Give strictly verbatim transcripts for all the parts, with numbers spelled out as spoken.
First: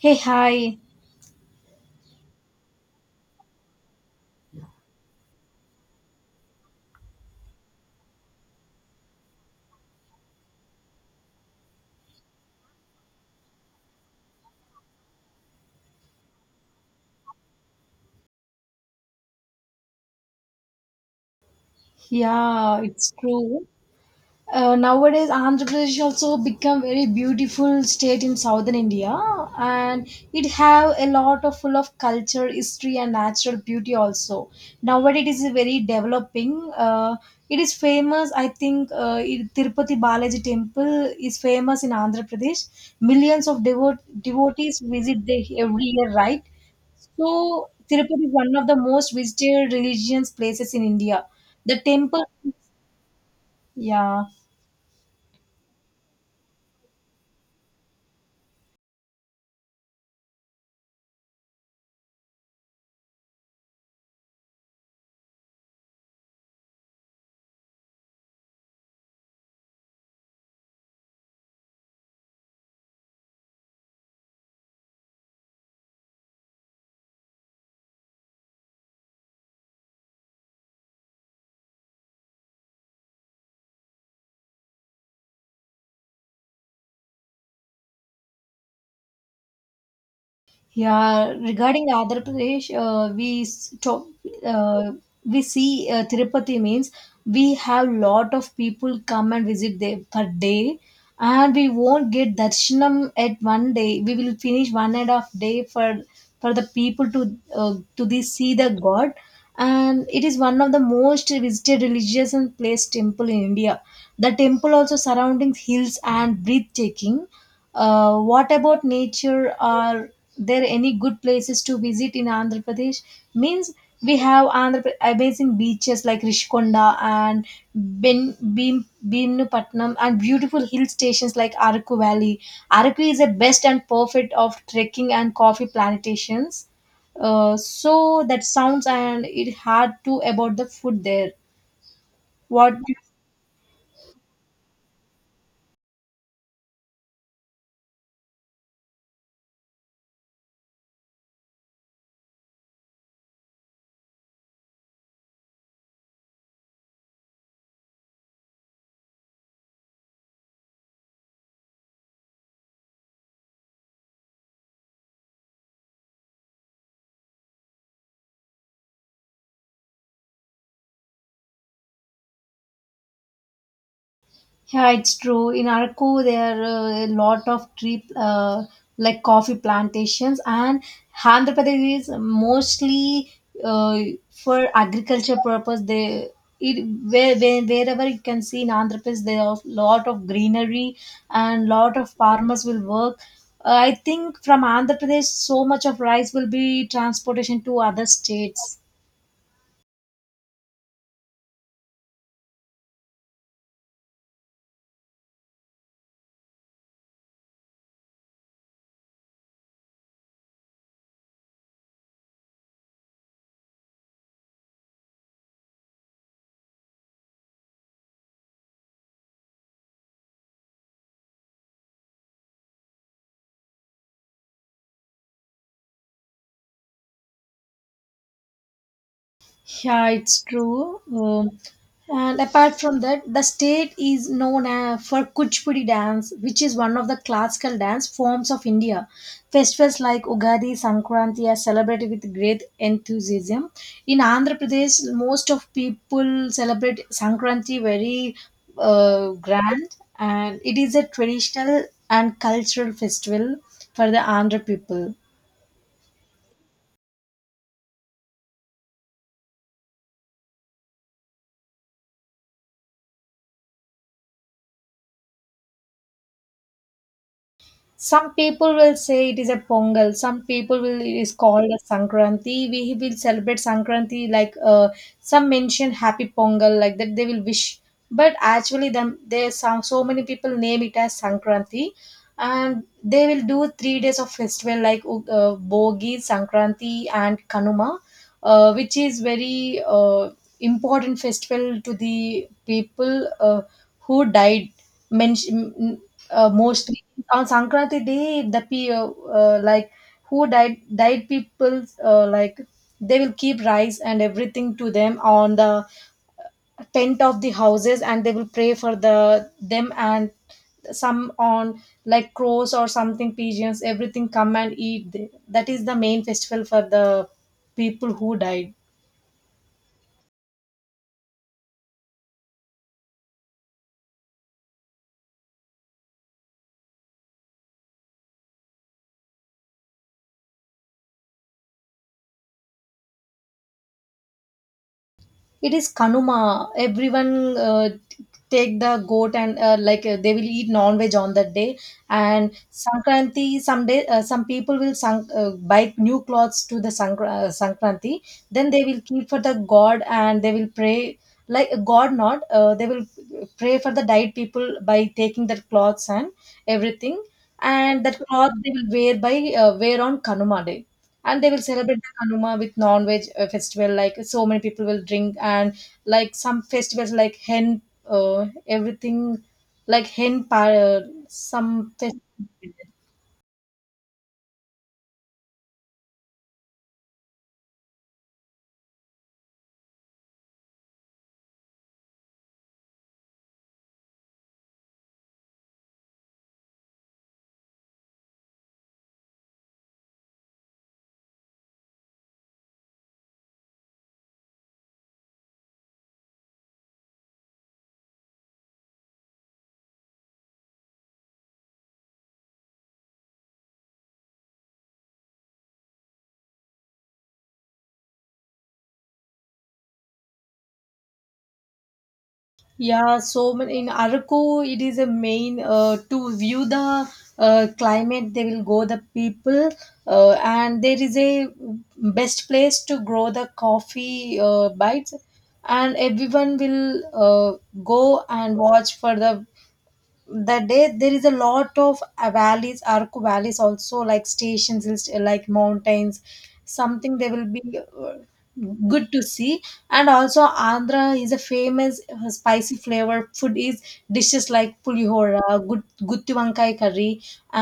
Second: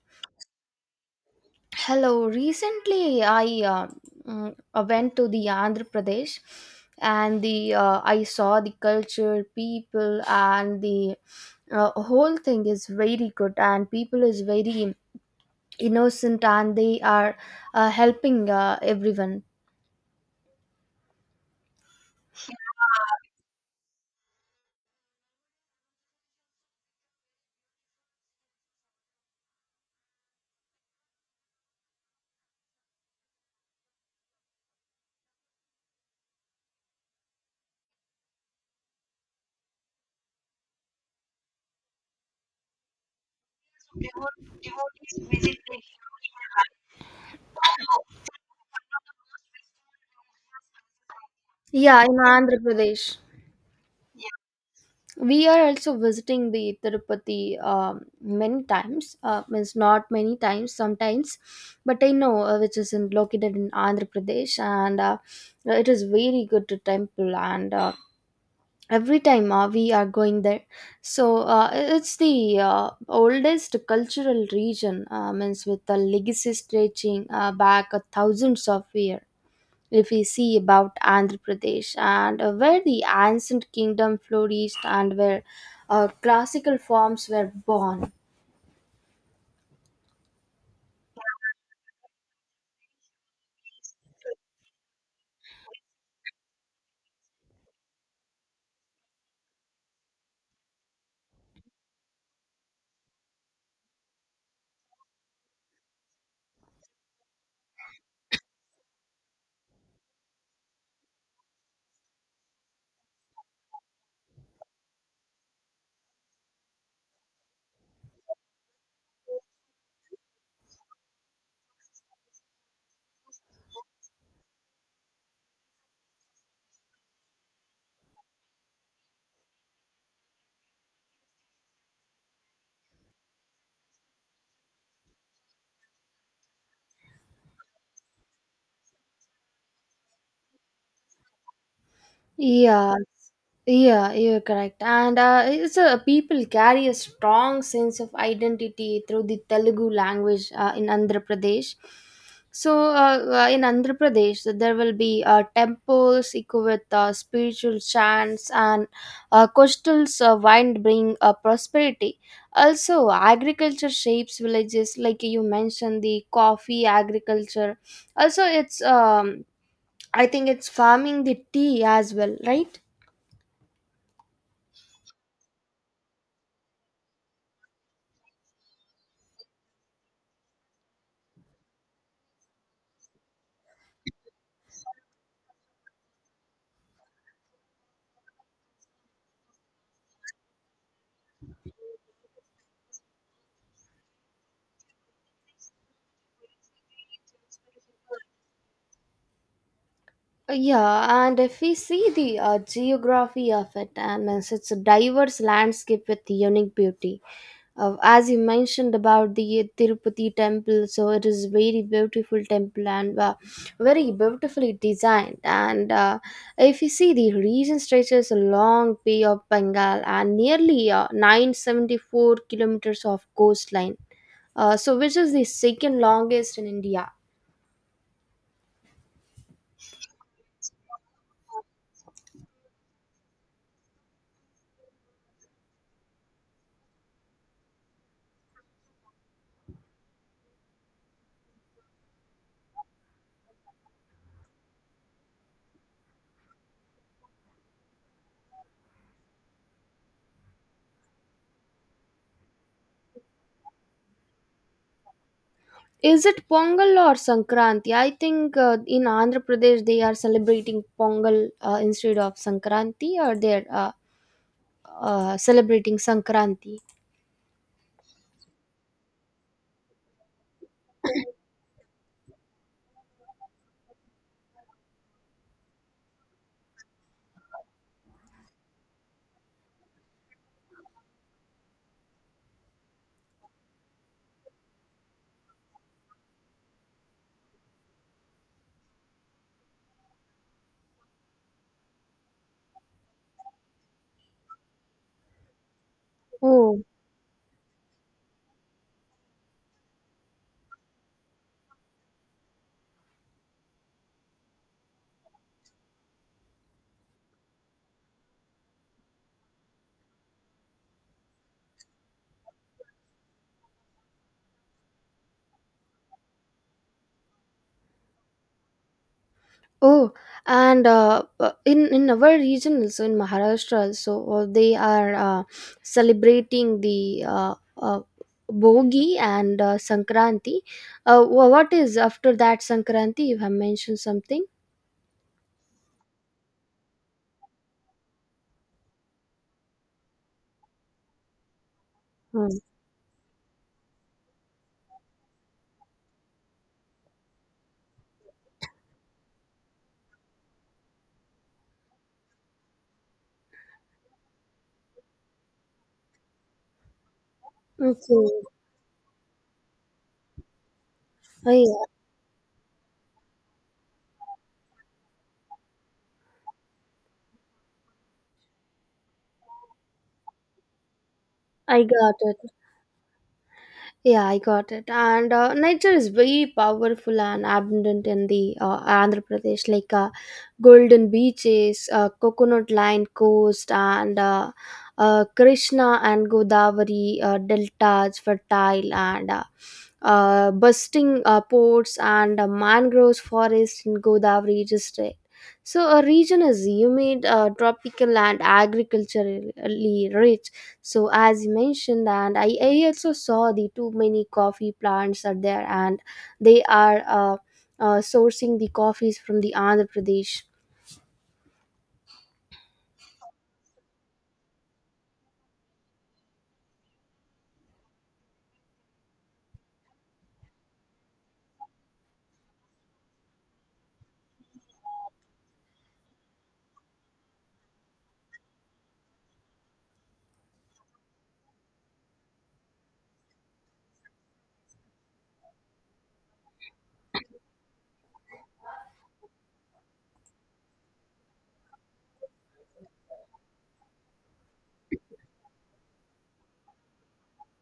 Hey, hi. Hello. Recently, I uh, mm, uh, went to the Andhra Pradesh, and the uh, I saw the culture, people, and the uh, whole thing is very good, and people is very innocent, and they are uh, helping uh, everyone. Yeah, it's true. Uh, nowadays, Andhra Pradesh also become very beautiful state in southern India, and it have a lot of full of culture, history, and natural beauty also. Nowadays, it is very developing. Uh, it is famous. I think uh, it- Tirupati Balaji Temple is famous in Andhra Pradesh. Millions of devote devotees visit there every year, right? So Tirupati is one of the most visited religious places in India. The Yeah, in temple, Andhra Pradesh. yeah. We are also visiting the Tirupati um, many times. Uh, means not many times, sometimes, but I know uh, which is in, located in Andhra Pradesh, and uh, it is very good temple and. Uh, every time uh, we are going there, so uh, it's the uh, oldest cultural region, uh, means with a legacy stretching uh, back a thousands of years if we see about Andhra Pradesh, and uh, where the ancient kingdom flourished, and where uh, classical forms were born. Yeah, regarding Andhra Pradesh, uh, we s- to, uh, we see uh, Tirupati means we have lot of people come and visit there per day, and we won't get darshanam at one day. We will finish one and a half day for for the people to uh, to the see the God, and it is one of the most visited religious and place temple in India. The temple also surrounding hills and breathtaking. Uh, what about nature? Are there any good places to visit in Andhra Pradesh? Means we have Andhra Pra- amazing beaches like Rishikonda and Ben Bim Bimnupatnam and beautiful hill stations like Araku Valley. Araku is the best and perfect of trekking and coffee plantations. Uh, so that sounds and it had to about the food there. What? Yes. Yeah, you're correct. And uh, it's a people carry a strong sense of identity through the Telugu language uh, in Andhra Pradesh. So, uh, uh, in Andhra Pradesh, there will be uh, temples equipped with uh, spiritual chants, and uh, coastals uh, wind bring uh, prosperity. Also, agriculture shapes villages, like you mentioned, the coffee agriculture. Also, it's, um, I think it's farming the tea as well, right? Yeah, it's true. In Araku, there are uh, a lot of tree, uh, like coffee plantations, and Andhra Pradesh is mostly uh, for agriculture purpose. They it where, where wherever you can see in Andhra Pradesh, there are lot of greenery and lot of farmers will work. Uh, I think from Andhra Pradesh, so much of rice will be transportation to other states. Uh, Yeah, and if we see the uh, geography of it, I mean, it's a diverse landscape with unique beauty. Uh, as you mentioned about the Tirupati temple, so it is very beautiful temple, and uh, very beautifully designed. And uh, if you see the region stretches along Bay of Bengal and nearly uh, 974 kilometers of coastline, uh, so which is the second longest in India. Yeah, it's true. Um, and apart from that, the state is known uh, for Kuchipudi dance, which is one of the classical dance forms of India. Festivals like Ugadi, Sankranti are celebrated with great enthusiasm. In Andhra Pradesh, most of people celebrate Sankranti very uh, grand, and it is a traditional and cultural festival for the Andhra people. Is it Pongal or Sankranti? I think uh, in Andhra Pradesh they are celebrating Pongal uh, instead of Sankranti, or they're uh, uh, celebrating Sankranti. Some people will say it is a Pongal. Some people will it is called a Sankranti. We will celebrate Sankranti like, uh, some mention Happy Pongal like that. They will wish, but actually, them there some so many people name it as Sankranti, and they will do three days of festival like uh, Bogi, Sankranti, and Kanuma, uh, which is very uh, important festival to the people uh, who died. Mention, uh, Oh, mostly on Sankranti Day, the pe- uh, uh, like who died died people, uh, like they will keep rice and everything to them on the tent of the houses, and they will pray for the them, and some on like crows or something pigeons everything come and eat there. That is the main festival for the people who died. oh, and uh, uh, in in our region, also in Maharashtra also, uh, they are uh, celebrating the uh, uh, Bogi and uh, Sankranti. Uh, wha- what is after that Sankranti? You have mentioned something. It is kanuma. Everyone uh, t- take the goat and, uh, like uh, they will eat non-veg on that day. Hmm. And sankranti someday, uh, some people will sank, uh, buy new clothes to the Sankra- uh, sankranti, then they will keep for the god and they will pray like god not, uh, they will pray for the died people by taking their clothes and everything, and that Okay, cloth they will wear by uh, wear on kanuma day, and they will I celebrate the Kanuma with non-veg uh, festival. Like so many people will drink, and like some festivals like hen, uh, everything, like hen par, uh, I some got fest- it. Yeah, I got it. And uh, nature is very powerful and abundant in the uh, Andhra Pradesh, like uh, golden beaches, uh, coconut-lined coast, and uh, uh, Krishna and Godavari uh, deltas, fertile, and uh, uh, bursting uh, ports, and uh, mangroves forest in Godavari district. So, a region is humid, uh, tropical, and agriculturally rich, so as you mentioned, and I, I also saw the too many coffee plants are there, and they are uh, uh, sourcing the coffees from the Andhra Pradesh. yeah. So many in Araku, it is a main uh, to view the uh, climate. They will go the people, uh, and there is a best place to grow the coffee uh, bites. And everyone will uh, go and watch for the that day. There is a lot of uh, valleys arku valleys also like stations is- like mountains something they will be uh, good to see. And also andhra is a famous uh, spicy flavor food is dishes like pulihora, good gutti wankai curry,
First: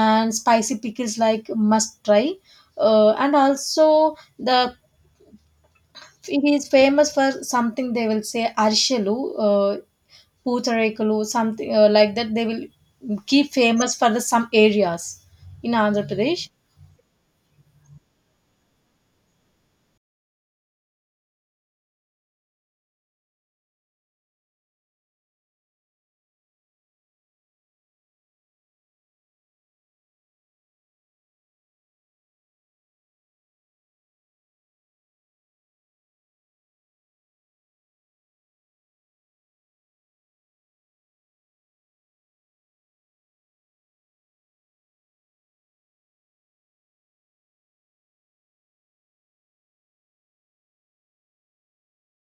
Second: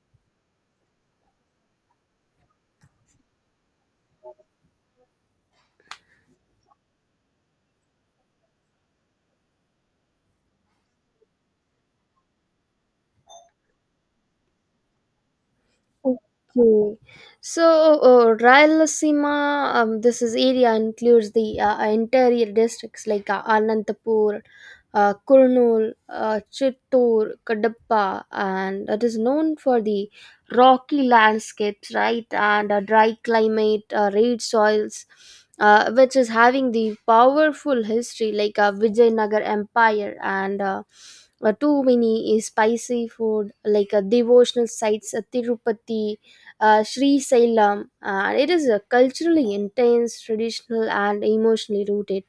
and spicy pickles like must try. Uh, and also the it is famous for something they will say arshalu, uh, Pootarekulu, something uh, like that. They will keep famous for the some areas in Andhra Pradesh. Okay. So, uh, Rayalaseema, um, this is area includes the uh, interior districts like uh, Anantapur, uh, Kurnool, uh, Chittoor, Kadapa, and it is known for the rocky landscapes, right, and a dry climate, uh, red soils, uh, which is having the powerful history like uh, Vijayanagar Empire, and uh, uh, too many is spicy food like uh, devotional sites at Tirupati, uh, Sri Sailam. Uh, it is a culturally intense, traditional, and emotionally rooted.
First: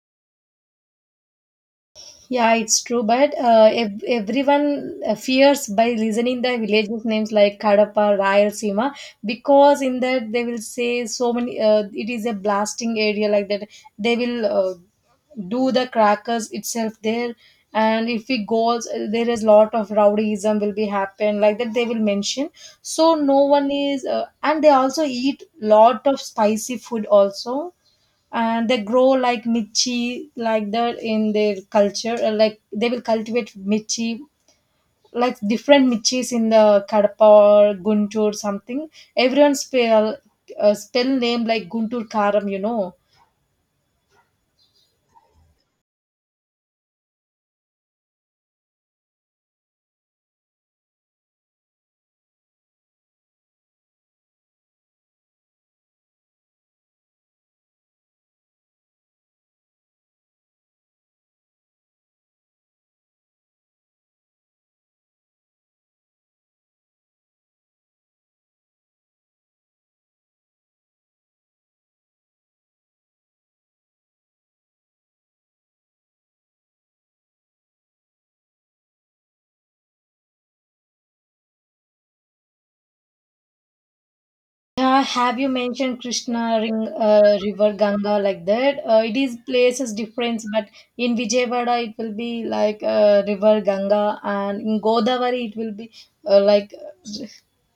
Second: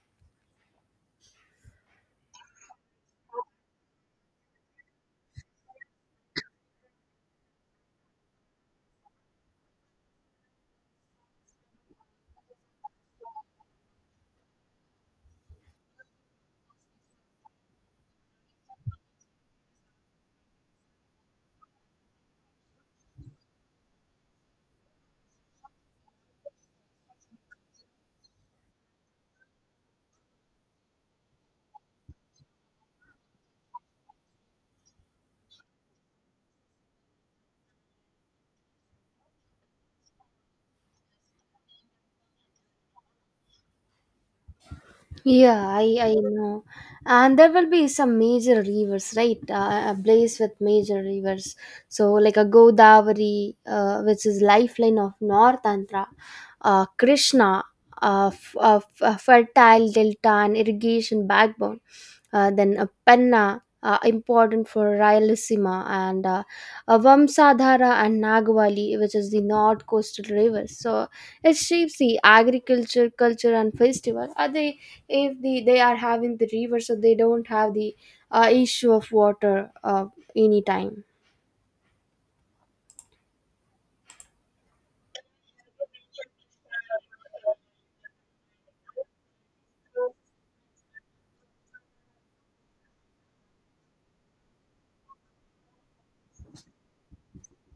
Yeah, it's true, but uh, ev- everyone uh, fears by listening the villages names like Kadapa, Rayalaseema, because in that they will say so many. Uh, it is a blasting area like that. They will uh, do the crackers itself there, and if we go, there is lot of rowdyism will be happen like that. They will mention so no one is, uh, and they also eat lot of spicy food also, and they grow like michi like that in their culture, uh, like they will cultivate michi like different michis in the kadapa or guntur something. Everyone spell uh, spell name like guntur karam, you know. Yeah, I, I know. And there will be some major rivers, right? Uh, a place with major rivers. So, like a Godavari, uh, which is lifeline of North Andhra, uh, Krishna, uh, f- uh, f- uh, fertile delta and irrigation backbone. Uh, then a Penna, uh, important for Rayalaseema, and uh, a Vamsadhara and Nagavali, which is the north coastal rivers. So, it shapes the agriculture, culture, and festival. Are they? If the, they are having the river, so they don't have the uh, issue of water, uh, anytime. Yeah, have you mentioned Krishna Ring, uh, River Ganga like that? Uh, it is places difference, but in Vijayawada it will be like uh, River Ganga, and in Godavari it will be uh, like uh,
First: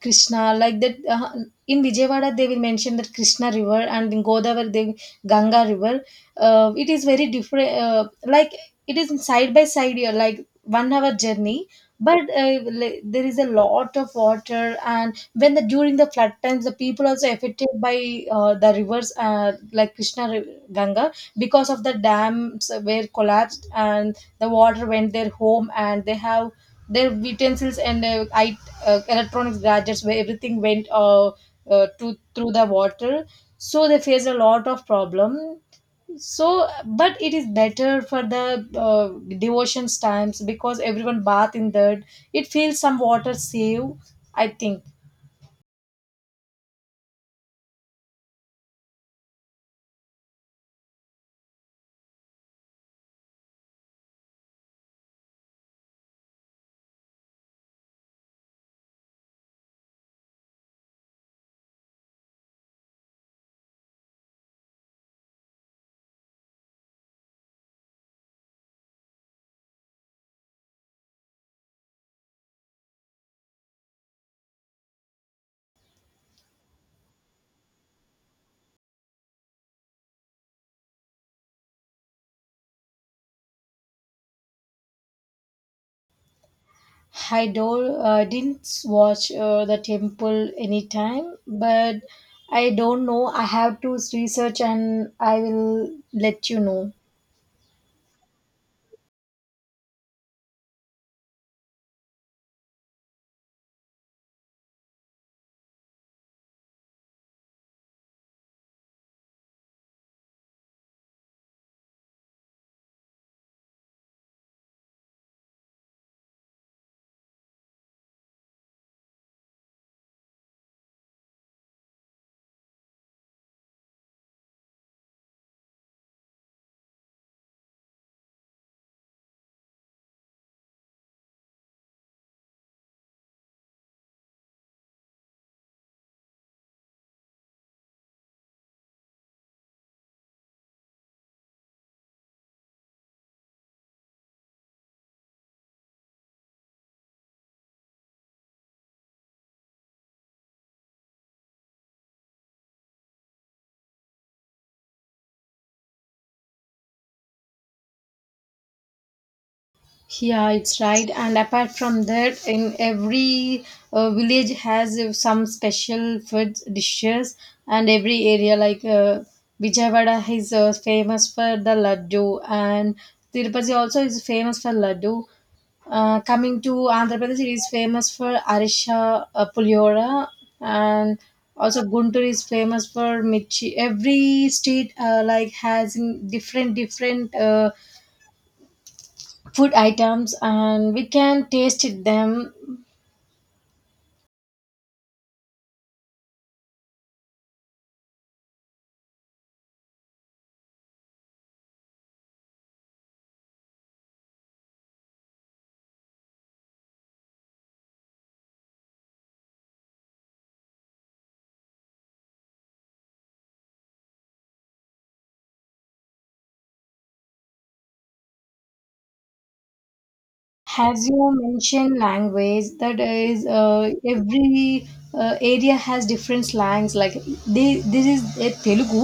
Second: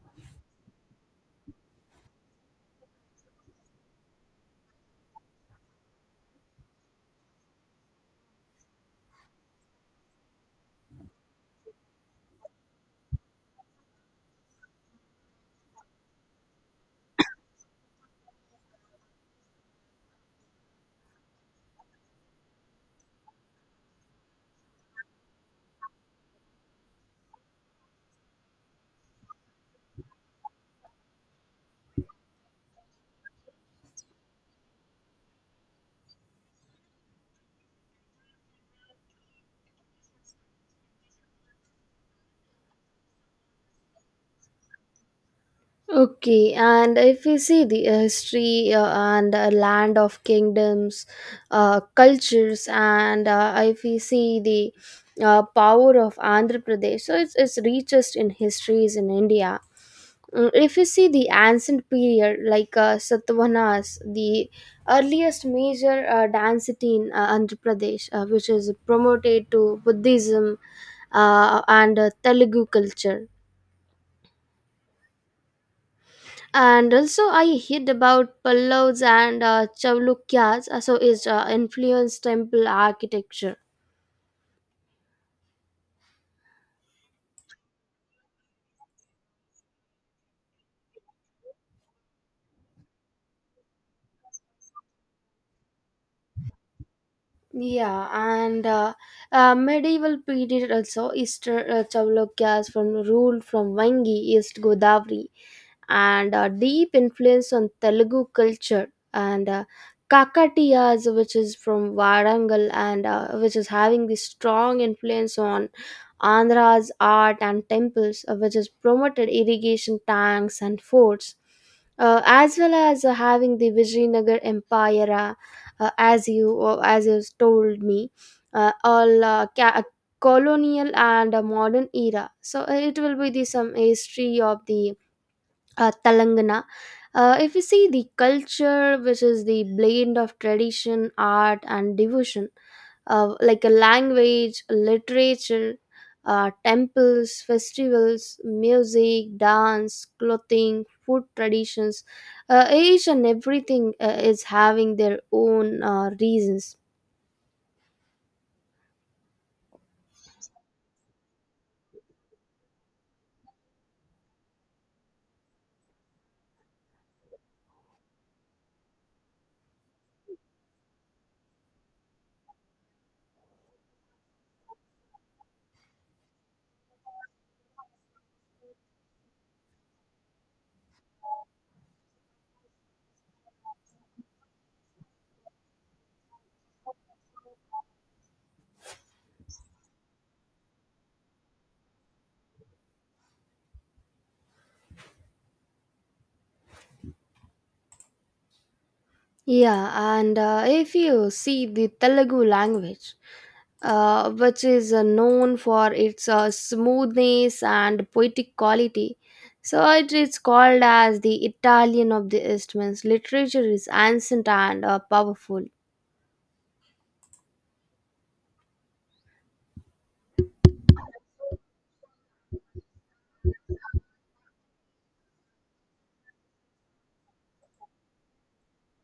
Krishna like that. Uh, in Vijayawada they will mention that Krishna River, and in Godavari they Ganga River. Uh, it is very different. Uh, like it is side by side, here, like one hour journey, but uh, li- there is a lot of water, and when the during the flood times the people also affected by uh, the rivers, uh, like krishna Ri- ganga, because of the dams were collapsed and the water went their home, and they have their utensils and uh, I, uh, electronics gadgets where everything went uh, uh, to through the water. So they faced a lot of problem, so but it is better for the uh, devotions times because everyone bath in that. It feels some water save, I think. Okay, and if we see the uh, history, uh, and uh, land of kingdoms, uh, cultures, and uh, if we see the uh, power of Andhra Pradesh, so it's, it's richest in histories in India. Mm, If you see the ancient period, like uh, Satavahanas, the earliest major uh, dance city in uh, Andhra Pradesh, uh, which is promoted to Buddhism, uh, and uh, Telugu culture. And also, I heard about Pallavas and uh, Chalukyas, uh, so is uh, influenced temple architecture. I don't, uh, Didn't watch uh, the temple anytime, but I don't know. I have to research and I will let you know. Yeah, and uh, uh, medieval period also, Easter uh, Chalukyas from ruled from Vangi, East Godavari, and uh, deep influence on Telugu culture, and uh, Kakatiyas, which is from Varangal, and uh, which is having this strong influence on Andhra's art and temples, uh, which has promoted irrigation tanks and forts, uh, as well as uh, having the Vijayanagar Empire, uh, uh, as you uh, as you told me, uh, all uh, ca- uh, colonial and uh, modern era. So uh, it will be the some history of the uh, Telangana. Uh, if we see the culture, which is the blend of tradition, art, and devotion, uh, like a language, literature, uh, temples, festivals, music, dance, clothing, food traditions, uh, each and everything uh, is having their own uh, reasons. Yeah, it's right. And apart from that, in every uh, village has uh, some special food dishes, and every area like uh, Vijayawada is uh, famous for the laddu, and Tirupati also is famous for laddu. Uh, coming to Andhra Pradesh, it is famous for Arisha, uh, Puliora, and also Guntur is famous for Michi. Every state uh, like has in different different. Uh, food items, and we can taste it them. Yeah, and uh, if you see the Telugu language, uh, which is uh, known for its uh, smoothness and poetic quality, so it is called as the Italian of the East. Means literature is ancient and uh, powerful. As you mentioned language, that is uh, every uh, area has different slangs, like they, this is a telugu,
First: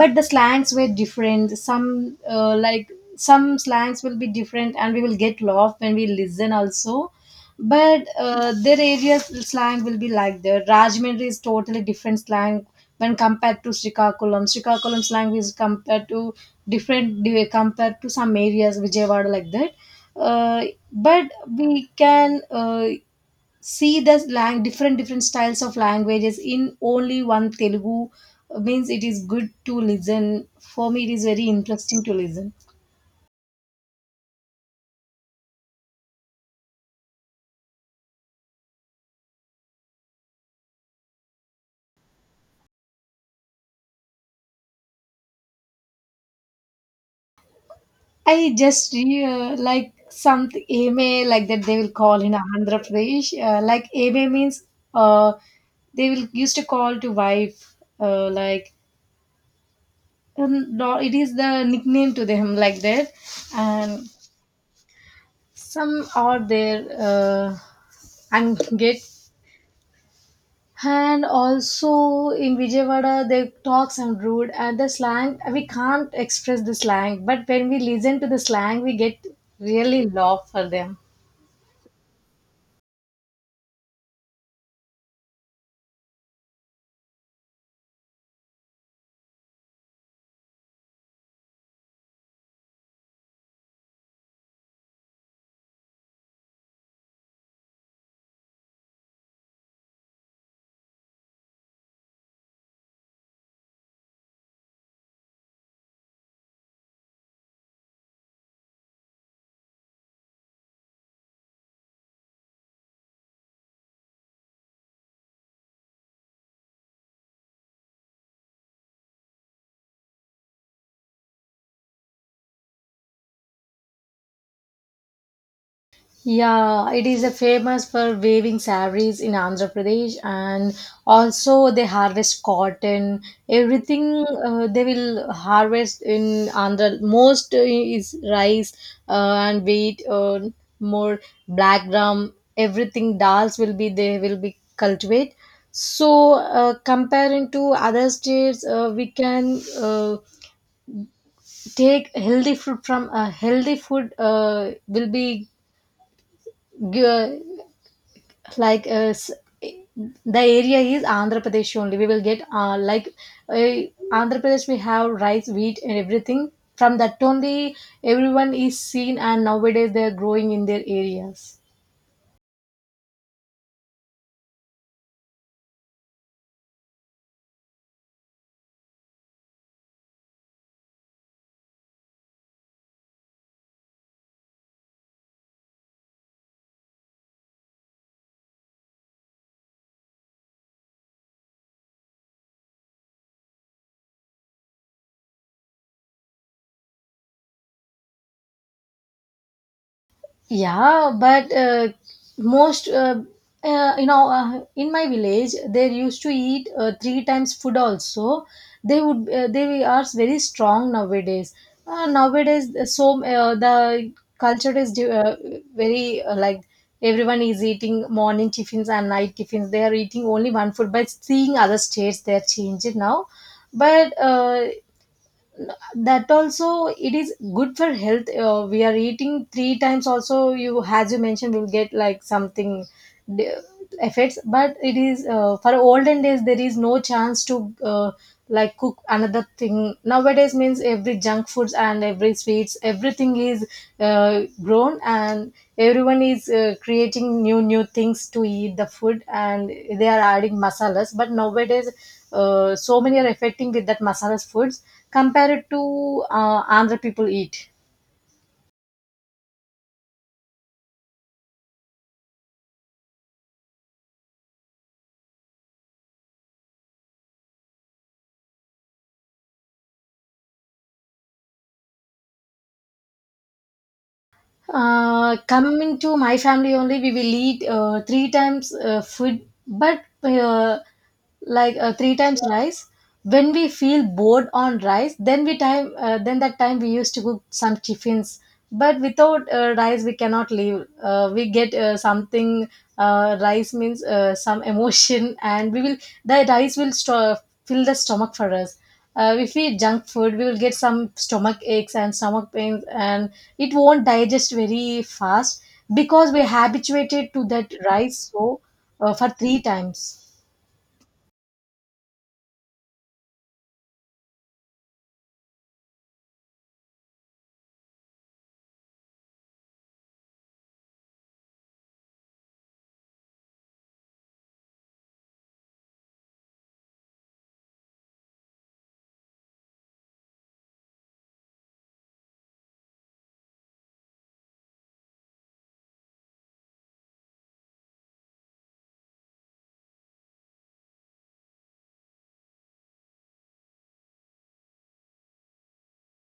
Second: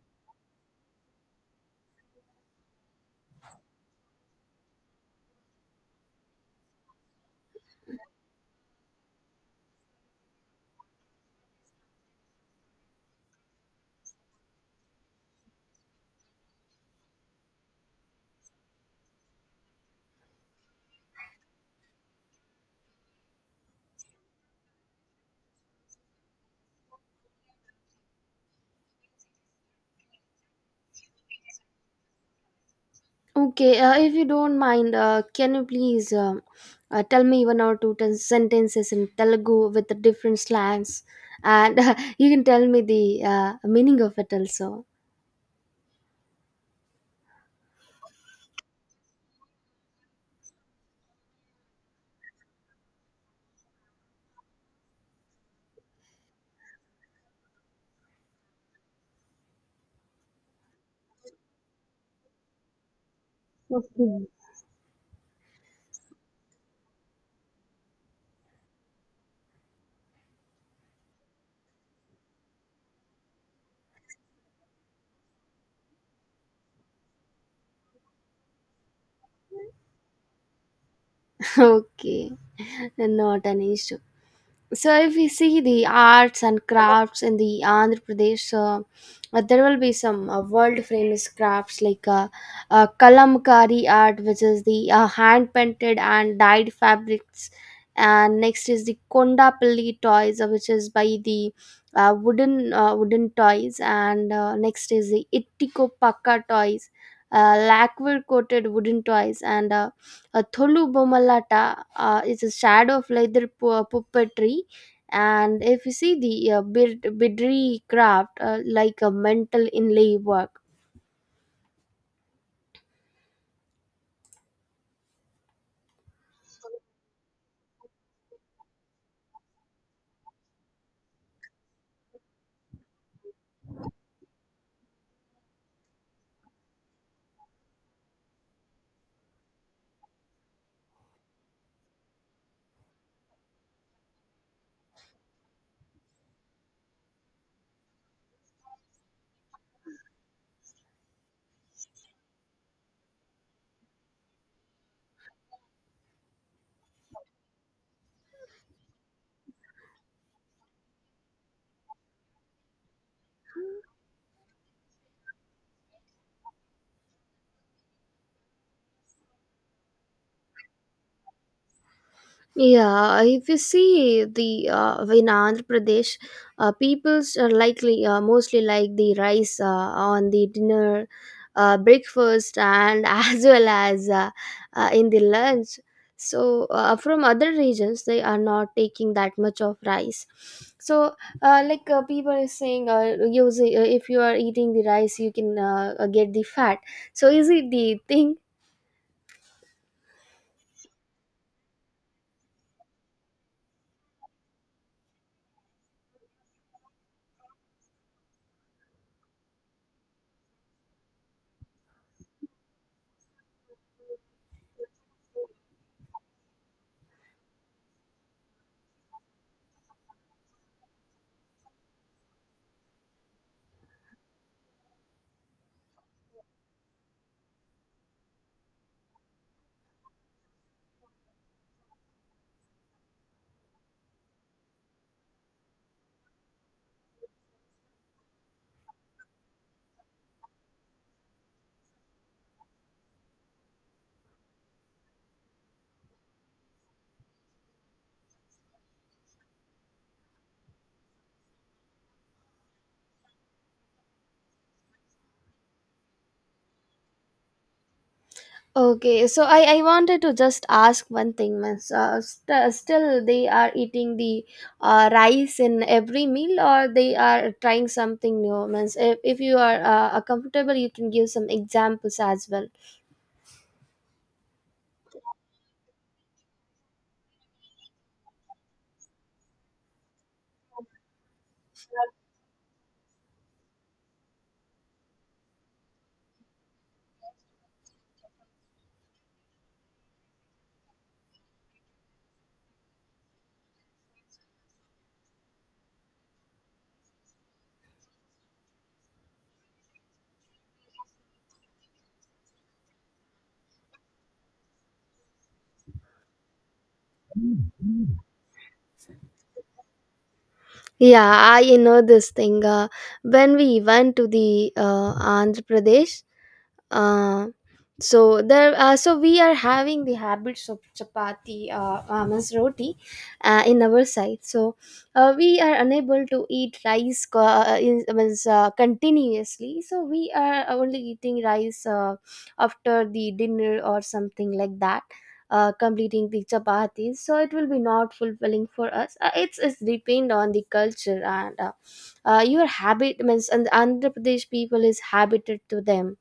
but the slangs were different some, uh, like some slangs will be different and we will get lost when we listen also, but uh, their area's slang will be like that. Rajmundry is totally different slang when compared to Srikakulam. Srikakulam slang is compared to different compared to some areas Vijayawada like that. Uh, but we can uh, see the slang different different styles of languages in only one Telugu. Means it is good to listen. For me, it is very interesting to listen. Okay, uh, if you don't mind, uh, can you please um uh, tell me one or two ten sentences in Telugu with the different slangs, and you can tell me the uh, meaning of it also. I just uh, like some AMA like that they will call in Andhra Pradesh. Uh, like AMA means uh, they will used to call to wife, uh, like um, no, it is the nickname to them like that. And Okay. some are there, uh, and get, and also in Vijayawada they talk some rude, and the slang we can't express the slang, but when we listen to the slang we get really love for them. Okay, not an issue. So if we see the arts and crafts in the Andhra Pradesh, uh, uh, there will be some uh, world famous crafts like uh, uh, kalamkari art, which is the uh, hand painted and dyed fabrics, and next is the kondapalli toys, uh, which is by the uh, wooden uh, wooden toys, and uh, next is the ittiko pakka toys, uh, lacquer coated wooden toys, and uh, a Tholu Bomalata uh, is a shadow of leather pu- puppetry. And if you see the uh, bid- bidri craft, uh, like a mental inlay work. Yeah, it is a famous for weaving sarees in Andhra Pradesh, and also they harvest cotton. Everything uh, they will harvest in Andhra. Most uh, is rice, uh, and wheat, uh, more black gram. Everything dals will be they will be cultivate. So uh, comparing to other states, uh, we can uh, take healthy food from a healthy food uh, will be. gi- like uh, s- the area is andhra pradesh only we will get uh, like uh, andhra pradesh. We have rice wheat and everything from that only everyone is seen, and nowadays they are growing in their areas. Yeah, if you see the uh, in Andhra Pradesh, uh, people's are likely uh, mostly like the rice uh, on the dinner, uh, breakfast, and as well as uh, uh, in the lunch. So uh, from other regions, they are not taking that much of rice. So uh, like uh, people are saying, uh, using, uh, if you are eating the rice, you can uh, uh, get the fat. So is it the thing? Yeah, but uh, most, uh, uh, you know, uh, in my village, they used to eat uh, three times food also. They would, uh, they are very strong nowadays. Uh, nowadays, uh, so uh, the culture is di- uh, very uh, like everyone is eating morning tiffins and night tiffins. They are eating only one food, but seeing other states, they are changing now. But uh, that also it is good for health. Uh, we are eating three times also you as you mentioned will get like something d- effects, but it is uh, for olden days there is no chance to uh, like cook another thing nowadays. Means every junk foods and every sweets everything is uh, grown, and everyone is uh, creating new new things to eat the food, and they are adding masalas, but nowadays uh, so many are affecting with that masalas foods compared to uh, Andhra people eat. Okay, so I, I wanted to just ask one thing, miss. Uh, st- still, they are eating the uh, rice in every meal, or they are trying something new, miss. If, if you are uh, comfortable, you can give some examples as well. Uh, coming to my family only, we will eat uh, three times uh, food, but uh, like uh, three times rice. When we feel bored on rice, then we time uh, then that time we used to cook some chiffins. But without uh, rice, we cannot live. Uh, we get uh, something. Uh, rice means uh, some emotion, and we will the rice will sto- fill the stomach for us. Uh, if we eat junk food, we will get some stomach aches and stomach pains, and it won't digest very fast because we habituated to that rice, so uh, for three times. Yeah, I know this thing. Uh, when we went to the uh, Andhra Pradesh, uh, so there, uh, so we are having the habits of chapati, uh, uh, means roti uh, in our side, so uh, we are unable to eat rice co- uh, in, means, uh, continuously, so we are only eating rice uh, after the dinner or something like that, uh, completing the chapatis, so it will be not fulfilling for us, uh, it's it's depend on the culture, and uh, uh, your habit means, and the Andhra Pradesh people is habited to them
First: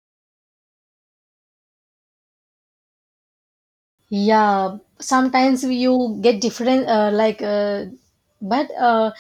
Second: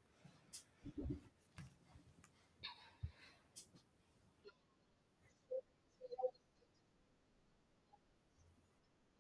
Yeah, sometimes you get different uh, like, uh, but uh,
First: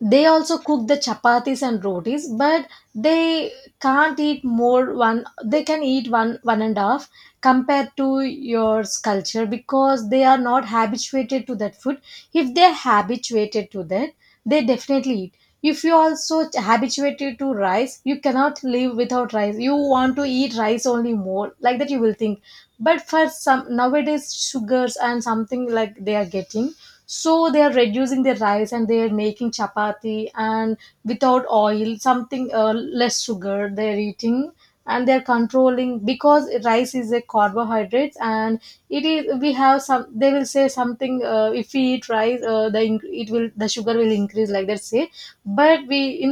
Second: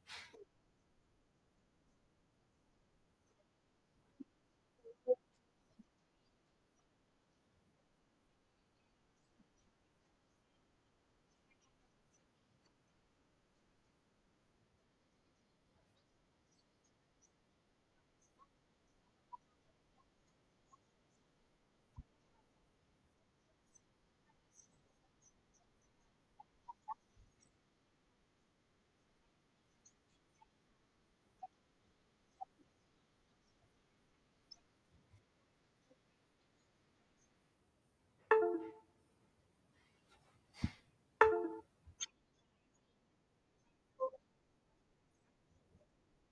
they also cook the chapatis and rotis, but they can't eat more one. They can eat one one and a half compared to your culture because they are not habituated to that food. If they're habituated to that, they definitely eat. If you also habituated to rice, you cannot live without rice. You want to eat rice only more like that you will think. But for some nowadays sugars and something like they are getting, so they are reducing their rice and they are making chapati and without oil something, uh, less sugar they are eating, and they are controlling because rice is a carbohydrates, and it is we have some they will say something, uh, if we eat rice, uh, the inc- it will the sugar will increase like that say. But we in